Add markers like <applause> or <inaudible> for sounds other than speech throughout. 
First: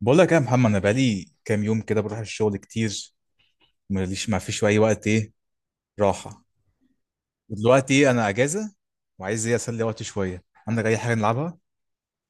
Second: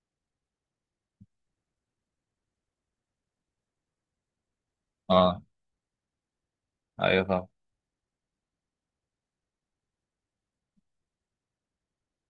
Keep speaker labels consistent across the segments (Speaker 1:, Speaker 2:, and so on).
Speaker 1: بقول لك إيه يا محمد، انا بقالي كام يوم كده بروح الشغل كتير. ماليش، ما فيش اي وقت ايه
Speaker 2: اه،
Speaker 1: راحه.
Speaker 2: ايوه طبعا.
Speaker 1: ودلوقتي انا اجازه وعايز ايه، اسلي وقتي شويه. عندك اي حاجه نلعبها؟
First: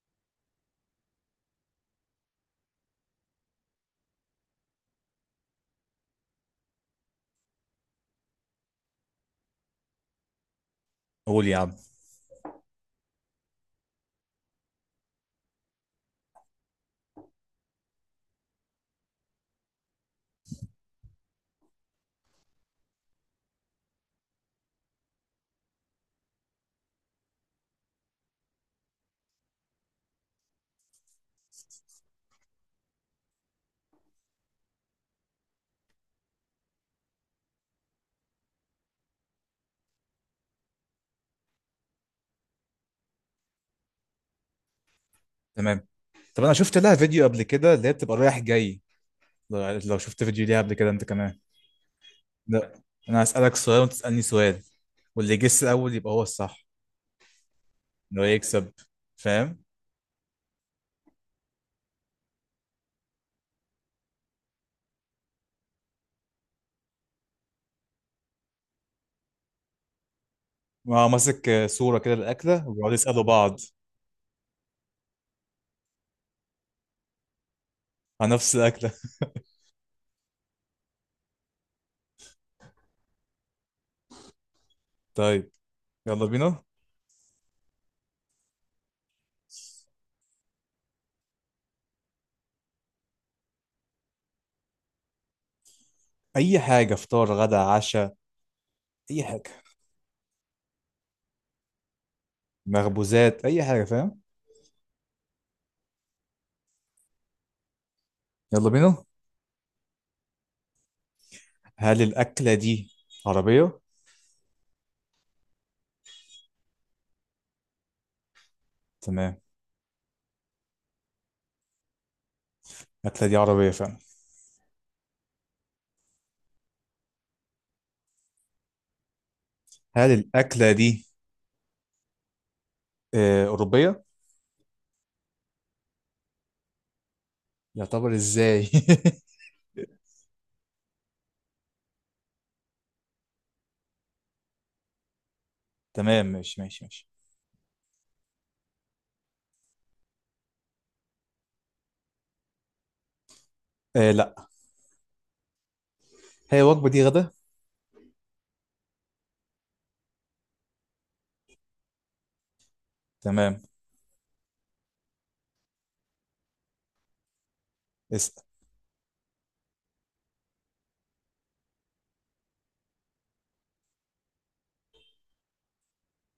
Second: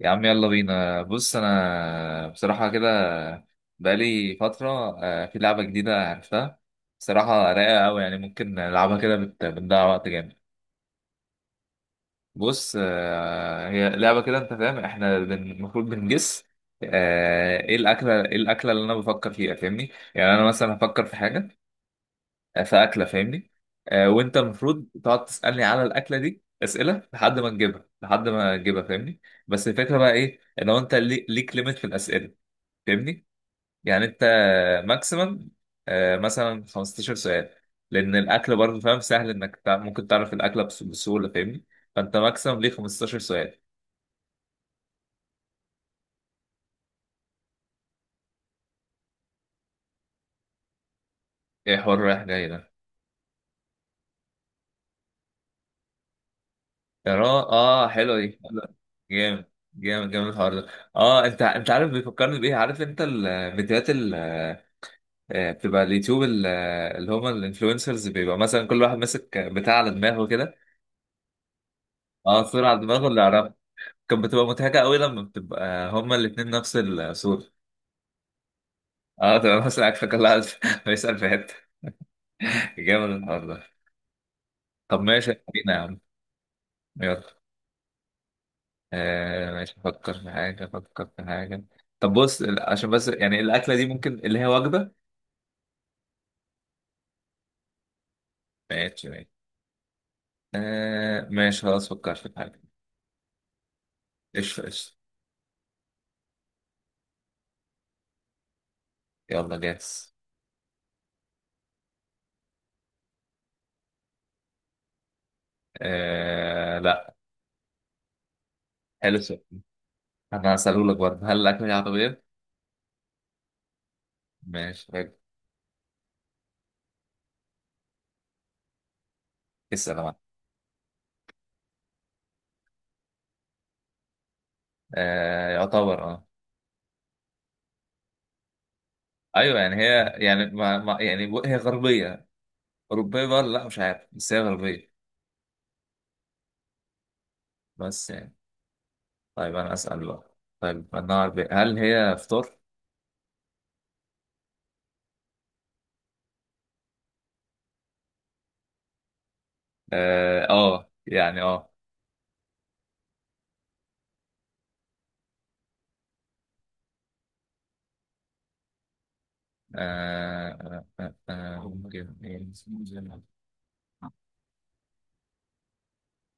Speaker 2: يا عم يلا بينا. بص انا بصراحه كده بقالي فتره. في لعبه جديده عرفتها، بصراحه رايقه قوي. يعني ممكن نلعبها كده، بنضيع وقت جامد.
Speaker 1: قول يا عم.
Speaker 2: بص، هي لعبه كده، انت فاهم، احنا المفروض بنجس. ايه الاكله اللي انا بفكر فيها، فاهمني؟ يعني انا مثلا هفكر في حاجه، في اكله، فاهمني. وانت المفروض تقعد تسالني على الاكله دي اسئله، لحد ما نجيبها لحد ما نجيبها، فاهمني. بس الفكره بقى ايه؟ ان هو انت، ليك ليميت في الاسئله، فاهمني. يعني انت ماكسيمم مثلا 15 سؤال، لان الاكل برضه فاهم سهل انك ممكن تعرف الاكله بسهوله، فاهمني. فانت ماكسيمم ليه 15 سؤال.
Speaker 1: تمام، طب انا شفت لها فيديو قبل كده، اللي هي بتبقى رايح جاي. لو شفت فيديو ليها قبل كده انت كمان.
Speaker 2: ايه حوار رايح جاي ده؟
Speaker 1: لا، انا هسالك سؤال وانت تسالني سؤال، واللي يجس الاول يبقى هو الصح،
Speaker 2: اه اه، حلو
Speaker 1: اللي هو
Speaker 2: دي.
Speaker 1: يكسب.
Speaker 2: جامد
Speaker 1: فاهم؟
Speaker 2: جامد جامد الحوار ده. اه، انت عارف بيفكرني بايه؟ عارف انت الفيديوهات، بتبقى اليوتيوب، اللي هما الانفلونسرز، بيبقى مثلا كل واحد ماسك بتاع على دماغه كده.
Speaker 1: ما ماسك صوره كده
Speaker 2: اه، صورة
Speaker 1: الاكله
Speaker 2: على
Speaker 1: وبيقعدوا
Speaker 2: دماغه اللي
Speaker 1: يسالوا
Speaker 2: يعرفها.
Speaker 1: بعض
Speaker 2: كانت بتبقى مضحكة قوي لما بتبقى هما الاتنين نفس الصورة.
Speaker 1: عن نفس الاكله.
Speaker 2: اه، تبقى مثلا عارفة كل واحد <laughs> بيسأل في حتة. جامد الحوار ده. طب
Speaker 1: <laughs>
Speaker 2: ماشي
Speaker 1: طيب،
Speaker 2: خلينا يا عم.
Speaker 1: يلا بينا.
Speaker 2: يلا. ماشي، افكر في حاجة افكر في حاجة. طب بص، عشان بس يعني الأكلة دي ممكن اللي هي وجبة.
Speaker 1: اي حاجه، فطار غدا عشاء،
Speaker 2: ماشي
Speaker 1: اي
Speaker 2: ماشي.
Speaker 1: حاجه،
Speaker 2: ماشي خلاص فكرت في حاجة.
Speaker 1: مخبوزات اي حاجه، فاهم؟
Speaker 2: قشطة قشطة.
Speaker 1: يلا بينا.
Speaker 2: يلا جاهز.
Speaker 1: هل الاكله دي عربيه؟
Speaker 2: لا. حلو
Speaker 1: تمام،
Speaker 2: السؤال. انا هسألهولك برضه، هل الاكله دي عربيه؟
Speaker 1: الاكله دي عربيه فعلا.
Speaker 2: ماشي حلو. اسال
Speaker 1: هل
Speaker 2: انا.
Speaker 1: الاكله دي اوروبيه؟
Speaker 2: يعتبر اه.
Speaker 1: يعتبر ازاي؟
Speaker 2: ايوه، يعني
Speaker 1: <laughs>
Speaker 2: هي، يعني ما يعني هي غربيه، اوروبيه بقى ولا لا، مش عارف، بس هي غربيه.
Speaker 1: تمام، ماشي ماشي ماشي.
Speaker 2: بس يعني. طيب انا اسال بقى. طيب انا غربيه، هل هي فطار؟
Speaker 1: آه لا، هي الوجبه دي غدا.
Speaker 2: اه. يعني اه.
Speaker 1: تمام، اسال.
Speaker 2: ممكن إيه؟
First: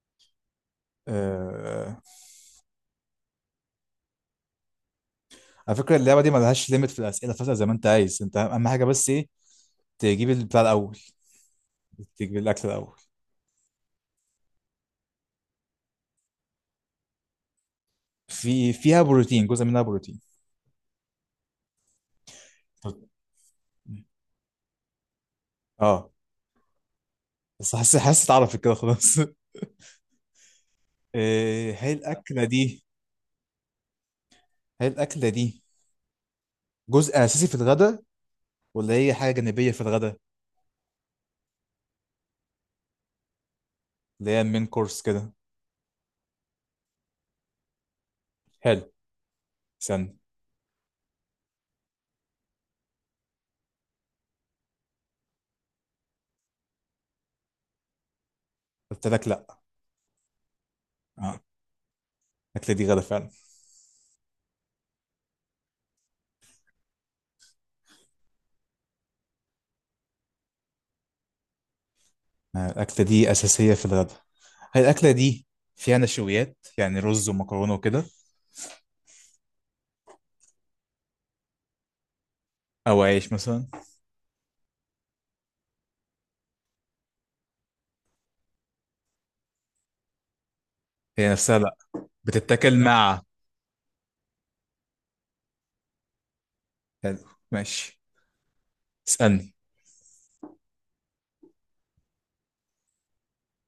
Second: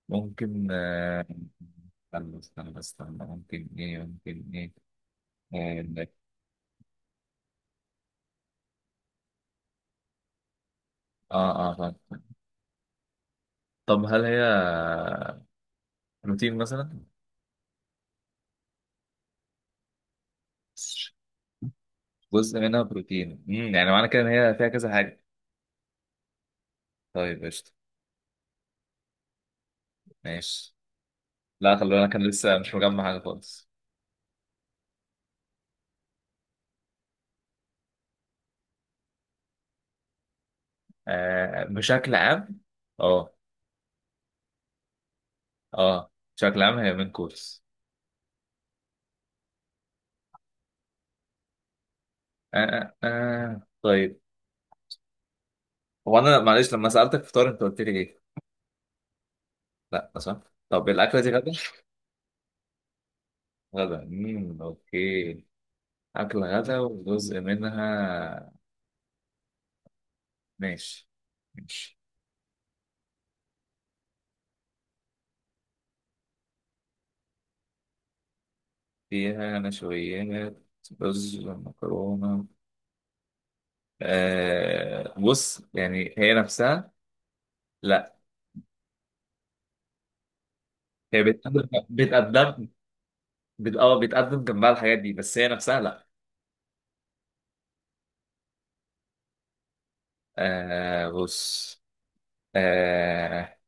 Speaker 2: ممكن
Speaker 1: آه،
Speaker 2: استنى استنى استنى، ممكن ايه ممكن ايه،
Speaker 1: على
Speaker 2: آه،
Speaker 1: فكره
Speaker 2: عندك-
Speaker 1: اللعبه دي ما لهاش ليميت في الاسئله، فاسال زي ما انت عايز، انت اهم حاجه بس ايه؟ تجيب البتاع الاول،
Speaker 2: اه اه، فاهم.
Speaker 1: تجيب الاكل الاول.
Speaker 2: طب هل هي بروتين مثلا؟
Speaker 1: في، فيها بروتين، جزء منها بروتين.
Speaker 2: جزء منها
Speaker 1: طب-
Speaker 2: بروتين. يعني معنى كده ان هي فيها كذا حاجه.
Speaker 1: اه،
Speaker 2: طيب قشطه.
Speaker 1: بس حاسس حاسس اتعرفت كده خلاص. <laughs>
Speaker 2: ماشي. لا، خلي
Speaker 1: هي
Speaker 2: بالك، انا
Speaker 1: الأكلة
Speaker 2: لسه مش
Speaker 1: دي،
Speaker 2: مجمع حاجه خالص.
Speaker 1: هي الأكلة دي جزء أساسي في الغداء ولا هي حاجة جانبية في الغداء؟
Speaker 2: بشكل عام. اه.
Speaker 1: اللي هي المين كورس كده.
Speaker 2: اه بشكل عام هي من كورس.
Speaker 1: حلو، استنى.
Speaker 2: آه. آه آه. طيب، هو انا معلش، لما سالتك فطار انت قلت لي ايه؟
Speaker 1: قلت لك لأ.
Speaker 2: لا، صح. طب الاكله دي
Speaker 1: اه،
Speaker 2: غدا؟
Speaker 1: الأكلة دي غدا فعلا.
Speaker 2: غدا، اوكي. اكله غدا وجزء منها. ماشي. ماشي.
Speaker 1: الأكلة دي أساسية في الغداء. هي الأكلة دي فيها نشويات يعني رز ومكرونة وكده،
Speaker 2: فيها نشويات، رز، مكرونه.
Speaker 1: أو عيش مثلا؟
Speaker 2: بص يعني هي نفسها، لا. هي
Speaker 1: هي نفسها
Speaker 2: بتقدم
Speaker 1: لأ،
Speaker 2: بتقدم،
Speaker 1: بتتاكل مع.
Speaker 2: بت... اه بتقدم جنبها الحاجات دي، بس هي نفسها لا.
Speaker 1: حلو، ماشي، اسألني.
Speaker 2: بص. آه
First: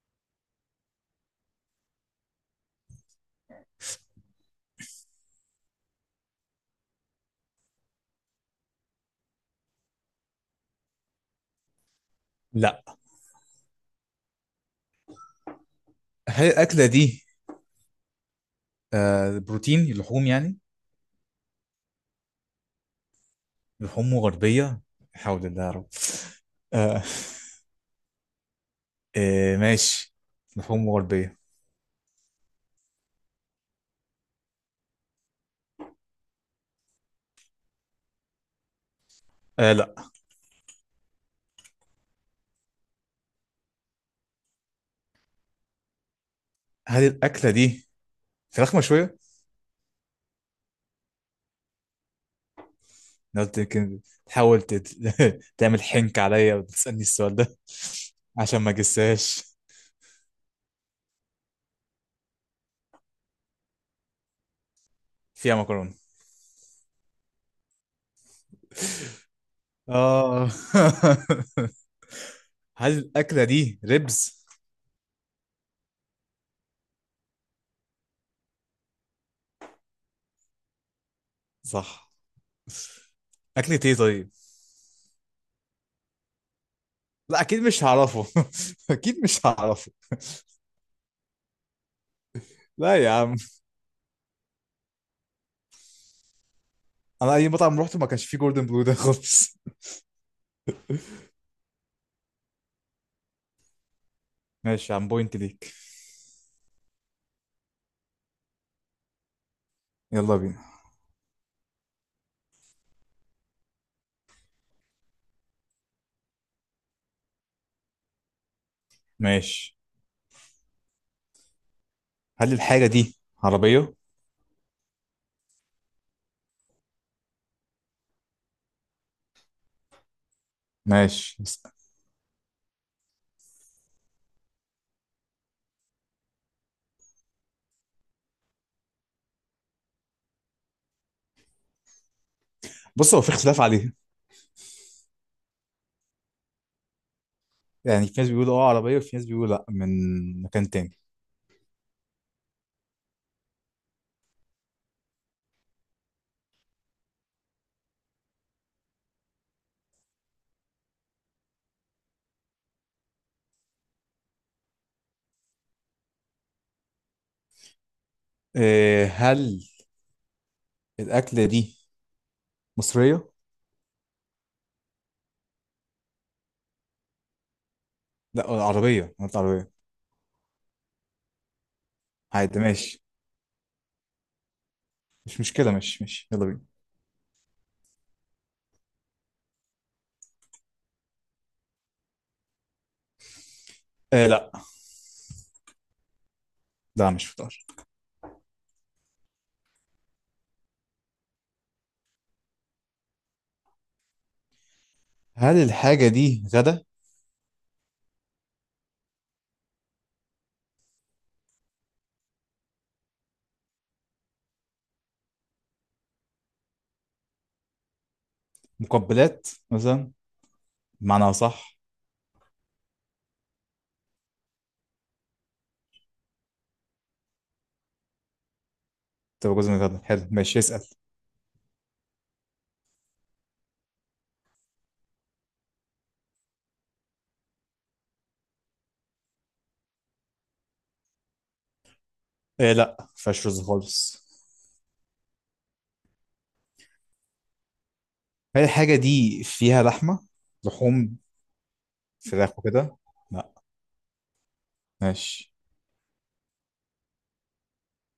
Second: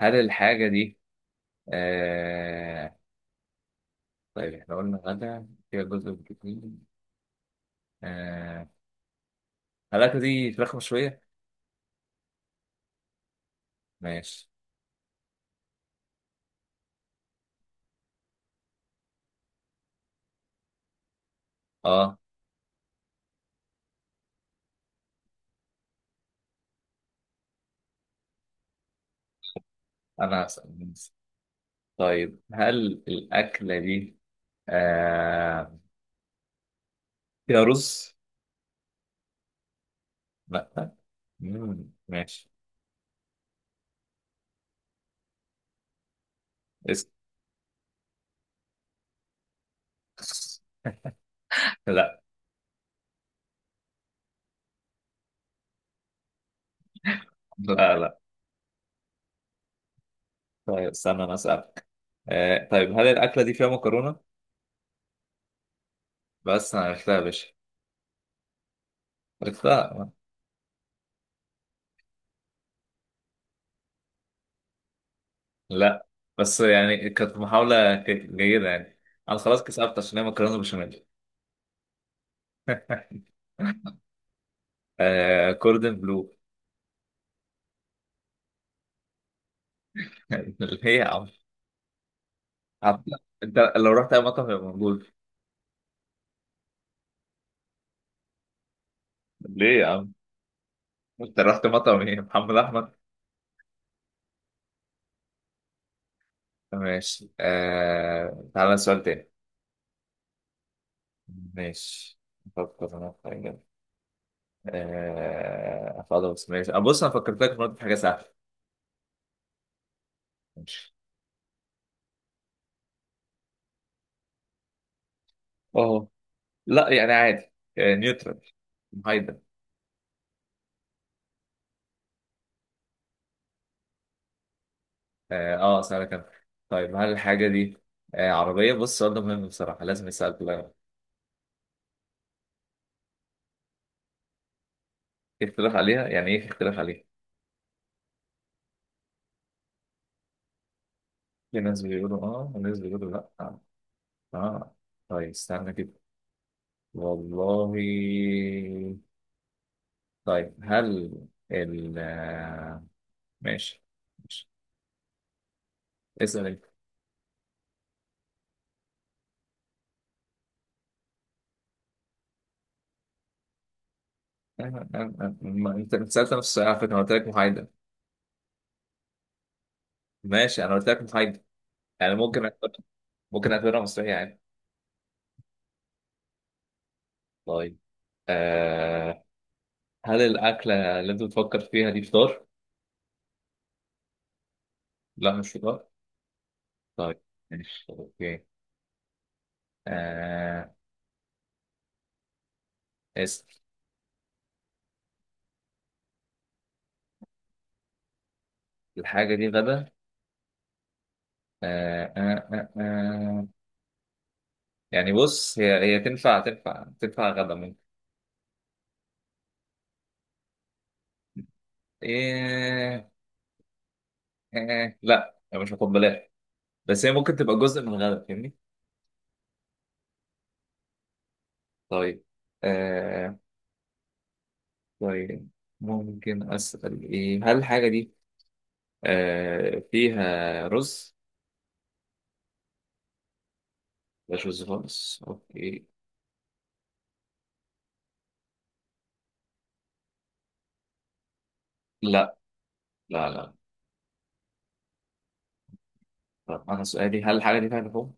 Speaker 2: هل الحاجة دي، آه طيب احنا قلنا غدا فيها جزء بروتين، آه هل الأكلة دي فراخ مشوية؟
Speaker 1: لأ.
Speaker 2: ماشي.
Speaker 1: هي الأكلة دي آه بروتين لحوم يعني،
Speaker 2: اه،
Speaker 1: لحوم غربية. حول الله يا رب. آه. آه ماشي،
Speaker 2: أنا
Speaker 1: لحوم
Speaker 2: هسأل.
Speaker 1: غربية.
Speaker 2: طيب هل الأكلة دي آه فيها رز؟
Speaker 1: آه لا.
Speaker 2: لا. مم. ماشي.
Speaker 1: هل
Speaker 2: اسم.
Speaker 1: الأكلة دي فراخ مشوية؟
Speaker 2: لا
Speaker 1: أنا قلت يمكن تحاول تت... <laughs> تعمل حنك عليا وتسألني السؤال ده.
Speaker 2: لا لا.
Speaker 1: <laughs> عشان ما جساش.
Speaker 2: طيب استنى، انا اسالك. طيب هل الاكله دي فيها مكرونه؟
Speaker 1: فيها مكرونة.
Speaker 2: بس انا عرفتها يا باشا، عرفتها.
Speaker 1: آه. <laughs> هل الأكلة دي ريبز؟
Speaker 2: لا، بس يعني كانت محاوله جيده يعني. انا خلاص كسبت، عشان هي مكرونه بشاميل.
Speaker 1: صح.
Speaker 2: <laughs>
Speaker 1: أكلة إيه طيب؟
Speaker 2: كوردن بلو.
Speaker 1: لا أكيد مش هعرفه. <laughs> أكيد مش هعرفه.
Speaker 2: <laughs> ليه يا عم؟
Speaker 1: لا
Speaker 2: عم-
Speaker 1: يا عم،
Speaker 2: انت لو رحت اي مطعم يبقى موجود.
Speaker 1: أنا أي مطعم روحته ما كانش فيه جوردن بلو ده <laughs> خالص.
Speaker 2: ليه يا عم؟ انت رحت مطعم ايه، محمد احمد؟
Speaker 1: ماشي يا عم، بوينت ليك.
Speaker 2: ماشي. تعالى سؤال تاني.
Speaker 1: يلا بينا.
Speaker 2: ماشي، افكر انا في حاجه. خلاص ماشي، بص انا فكرت لك في مرة في حاجه سهله.
Speaker 1: ماشي.
Speaker 2: ماشي.
Speaker 1: هل الحاجة دي عربية؟
Speaker 2: اه، لا يعني عادي، نيوترال، محايدة.
Speaker 1: ماشي،
Speaker 2: اه، اسألك انا. طيب هل الحاجة دي عربية؟ بص السؤال ده مهم بصراحة، لازم يسأل كلها.
Speaker 1: بص هو في اختلاف عليها.
Speaker 2: في اختلاف عليها. يعني ايه في اختلاف عليها؟
Speaker 1: يعني في ناس بيقولوا اه عربية، وفي ناس بيقولوا لا، من مكان تاني.
Speaker 2: في ناس بيقولوا اه وناس بيقولوا لا. اه. آه. طيب استنى كده. والله. طيب هل ال آه، ماشي ماشي. اسأل انت.
Speaker 1: إيه، هل الأكلة دي مصرية؟
Speaker 2: ما انت سألت نفس السؤال على فكرة، انا قلت لك محايدة.
Speaker 1: لا عربية، أنا قلت عربية.
Speaker 2: ماشي، انا قلت لك محايدة. يعني ممكن
Speaker 1: عادي ماشي،
Speaker 2: ممكن اعتبرها مسرحية عادي.
Speaker 1: مش مشكلة، ماشي ماشي، يلا بينا.
Speaker 2: طيب، آه هل الأكلة اللي أنت بتفكر فيها دي فطار؟
Speaker 1: إيه لا.
Speaker 2: لا، مش فطار.
Speaker 1: لا
Speaker 2: طيب
Speaker 1: مش فطار.
Speaker 2: ماشي أوكي. آه اسم
Speaker 1: هل الحاجة دي غدا،
Speaker 2: الحاجة دي غدا. آه آه آه آه. يعني بص هي تنفع تنفع تنفع غدا ممكن.
Speaker 1: مقبلات مثلا، بمعنى صح؟
Speaker 2: إيه إيه إيه. لا هي مش هاخد بلاش، بس هي ممكن تبقى جزء من الغدا، فاهمني؟
Speaker 1: تبقى جزء من الغدا، حلو ماشي، اسأل.
Speaker 2: طيب. آه طيب ممكن أسأل، إيه هل الحاجة دي فيها رز؟
Speaker 1: إيه لا، مفيهاش رز خالص.
Speaker 2: مش رز خالص، أوكي.
Speaker 1: هل الحاجة دي فيها لحمة، لحوم،
Speaker 2: لا
Speaker 1: فراخ وكده؟
Speaker 2: لا
Speaker 1: لا،
Speaker 2: لا.
Speaker 1: ماشي.
Speaker 2: طب انا سؤالي، هل الحاجه دي فيها لحوم؟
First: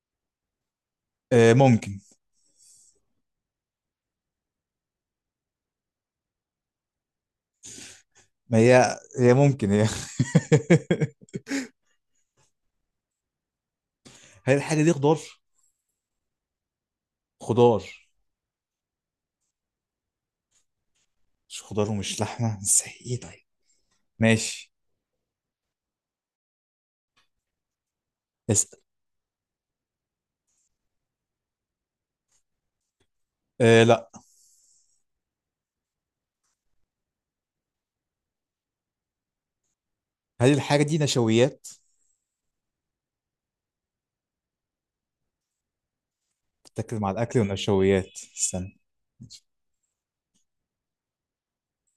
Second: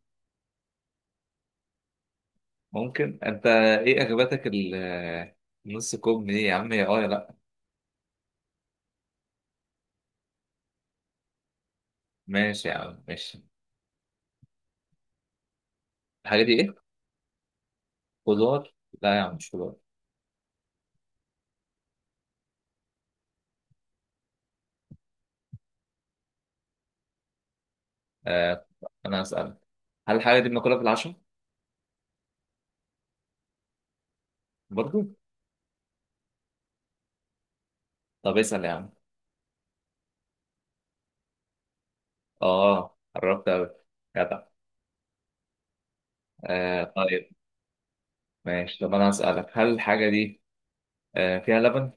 Speaker 1: إيه، ممكن.
Speaker 2: ممكن. انت ايه اغبتك نص كوب دي يا عم، يا يا لا.
Speaker 1: ما هي هي ممكن هي. <laughs>
Speaker 2: ماشي يا عم ماشي.
Speaker 1: هل الحاجة دي خضار؟
Speaker 2: الحاجه دي ايه؟
Speaker 1: خضار.
Speaker 2: خضار. لا يا عم، مش خضار.
Speaker 1: مش خضار ومش لحمة، ازاي ايه طيب؟ ماشي،
Speaker 2: آه.
Speaker 1: اسأل.
Speaker 2: انا هسألك، هل الحاجه دي بناكلها في العشاء؟
Speaker 1: آه لا.
Speaker 2: برضو. طب اسأل يا عم.
Speaker 1: هل الحاجة دي نشويات؟
Speaker 2: اه، قربت قوي، جدع.
Speaker 1: بتاكل مع
Speaker 2: طيب
Speaker 1: الأكل والنشويات.
Speaker 2: ماشي.
Speaker 1: استنى.
Speaker 2: طب انا هسألك، هل الحاجه دي فيها لبن؟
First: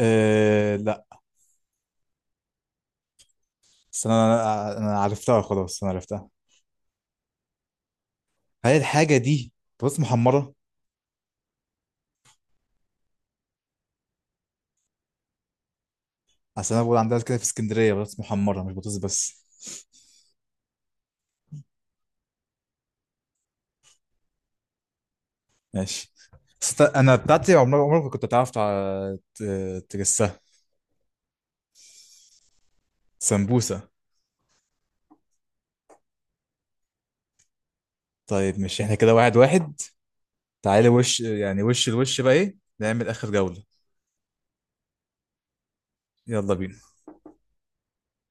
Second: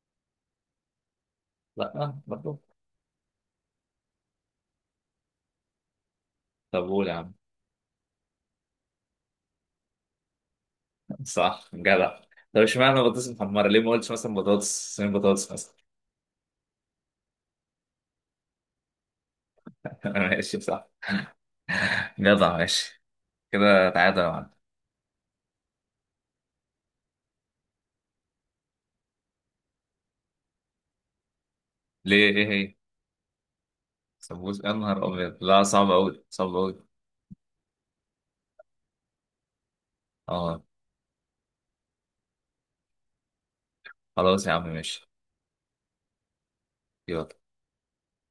Speaker 1: آه لا.
Speaker 2: لا برضو.
Speaker 1: استنى، أنا عرفتها خلاص، أنا عرفتها.
Speaker 2: طب قول يا عم.
Speaker 1: هل الحاجة دي بطاطس محمرة؟
Speaker 2: <laughs> صح جدع. طب اشمعنى بطاطس محمره؟ ليه ما قلتش مثلا بطاطس صينية، بطاطس مثلا؟
Speaker 1: أصل أنا بقول عندنا كده في اسكندرية بطاطس محمرة، مش بطاطس بس.
Speaker 2: <laughs> ماشي صح. جدع ماشي. كده تعادل يا معلم.
Speaker 1: <laughs> ماشي. أنا بتاعتي عمرك عمرك ما كنت تعرف تجسها.
Speaker 2: ليه ايه هي؟
Speaker 1: سمبوسة.
Speaker 2: سمبوس، يا نهار ابيض، لا صعب قوي صعب قوي.
Speaker 1: طيب مش احنا كده واحد واحد،
Speaker 2: اه.
Speaker 1: تعالي وش، يعني وش الوش بقى ايه، نعمل اخر جولة.
Speaker 2: خلاص يا عم ماشي.
Speaker 1: يلا بينا.
Speaker 2: يلا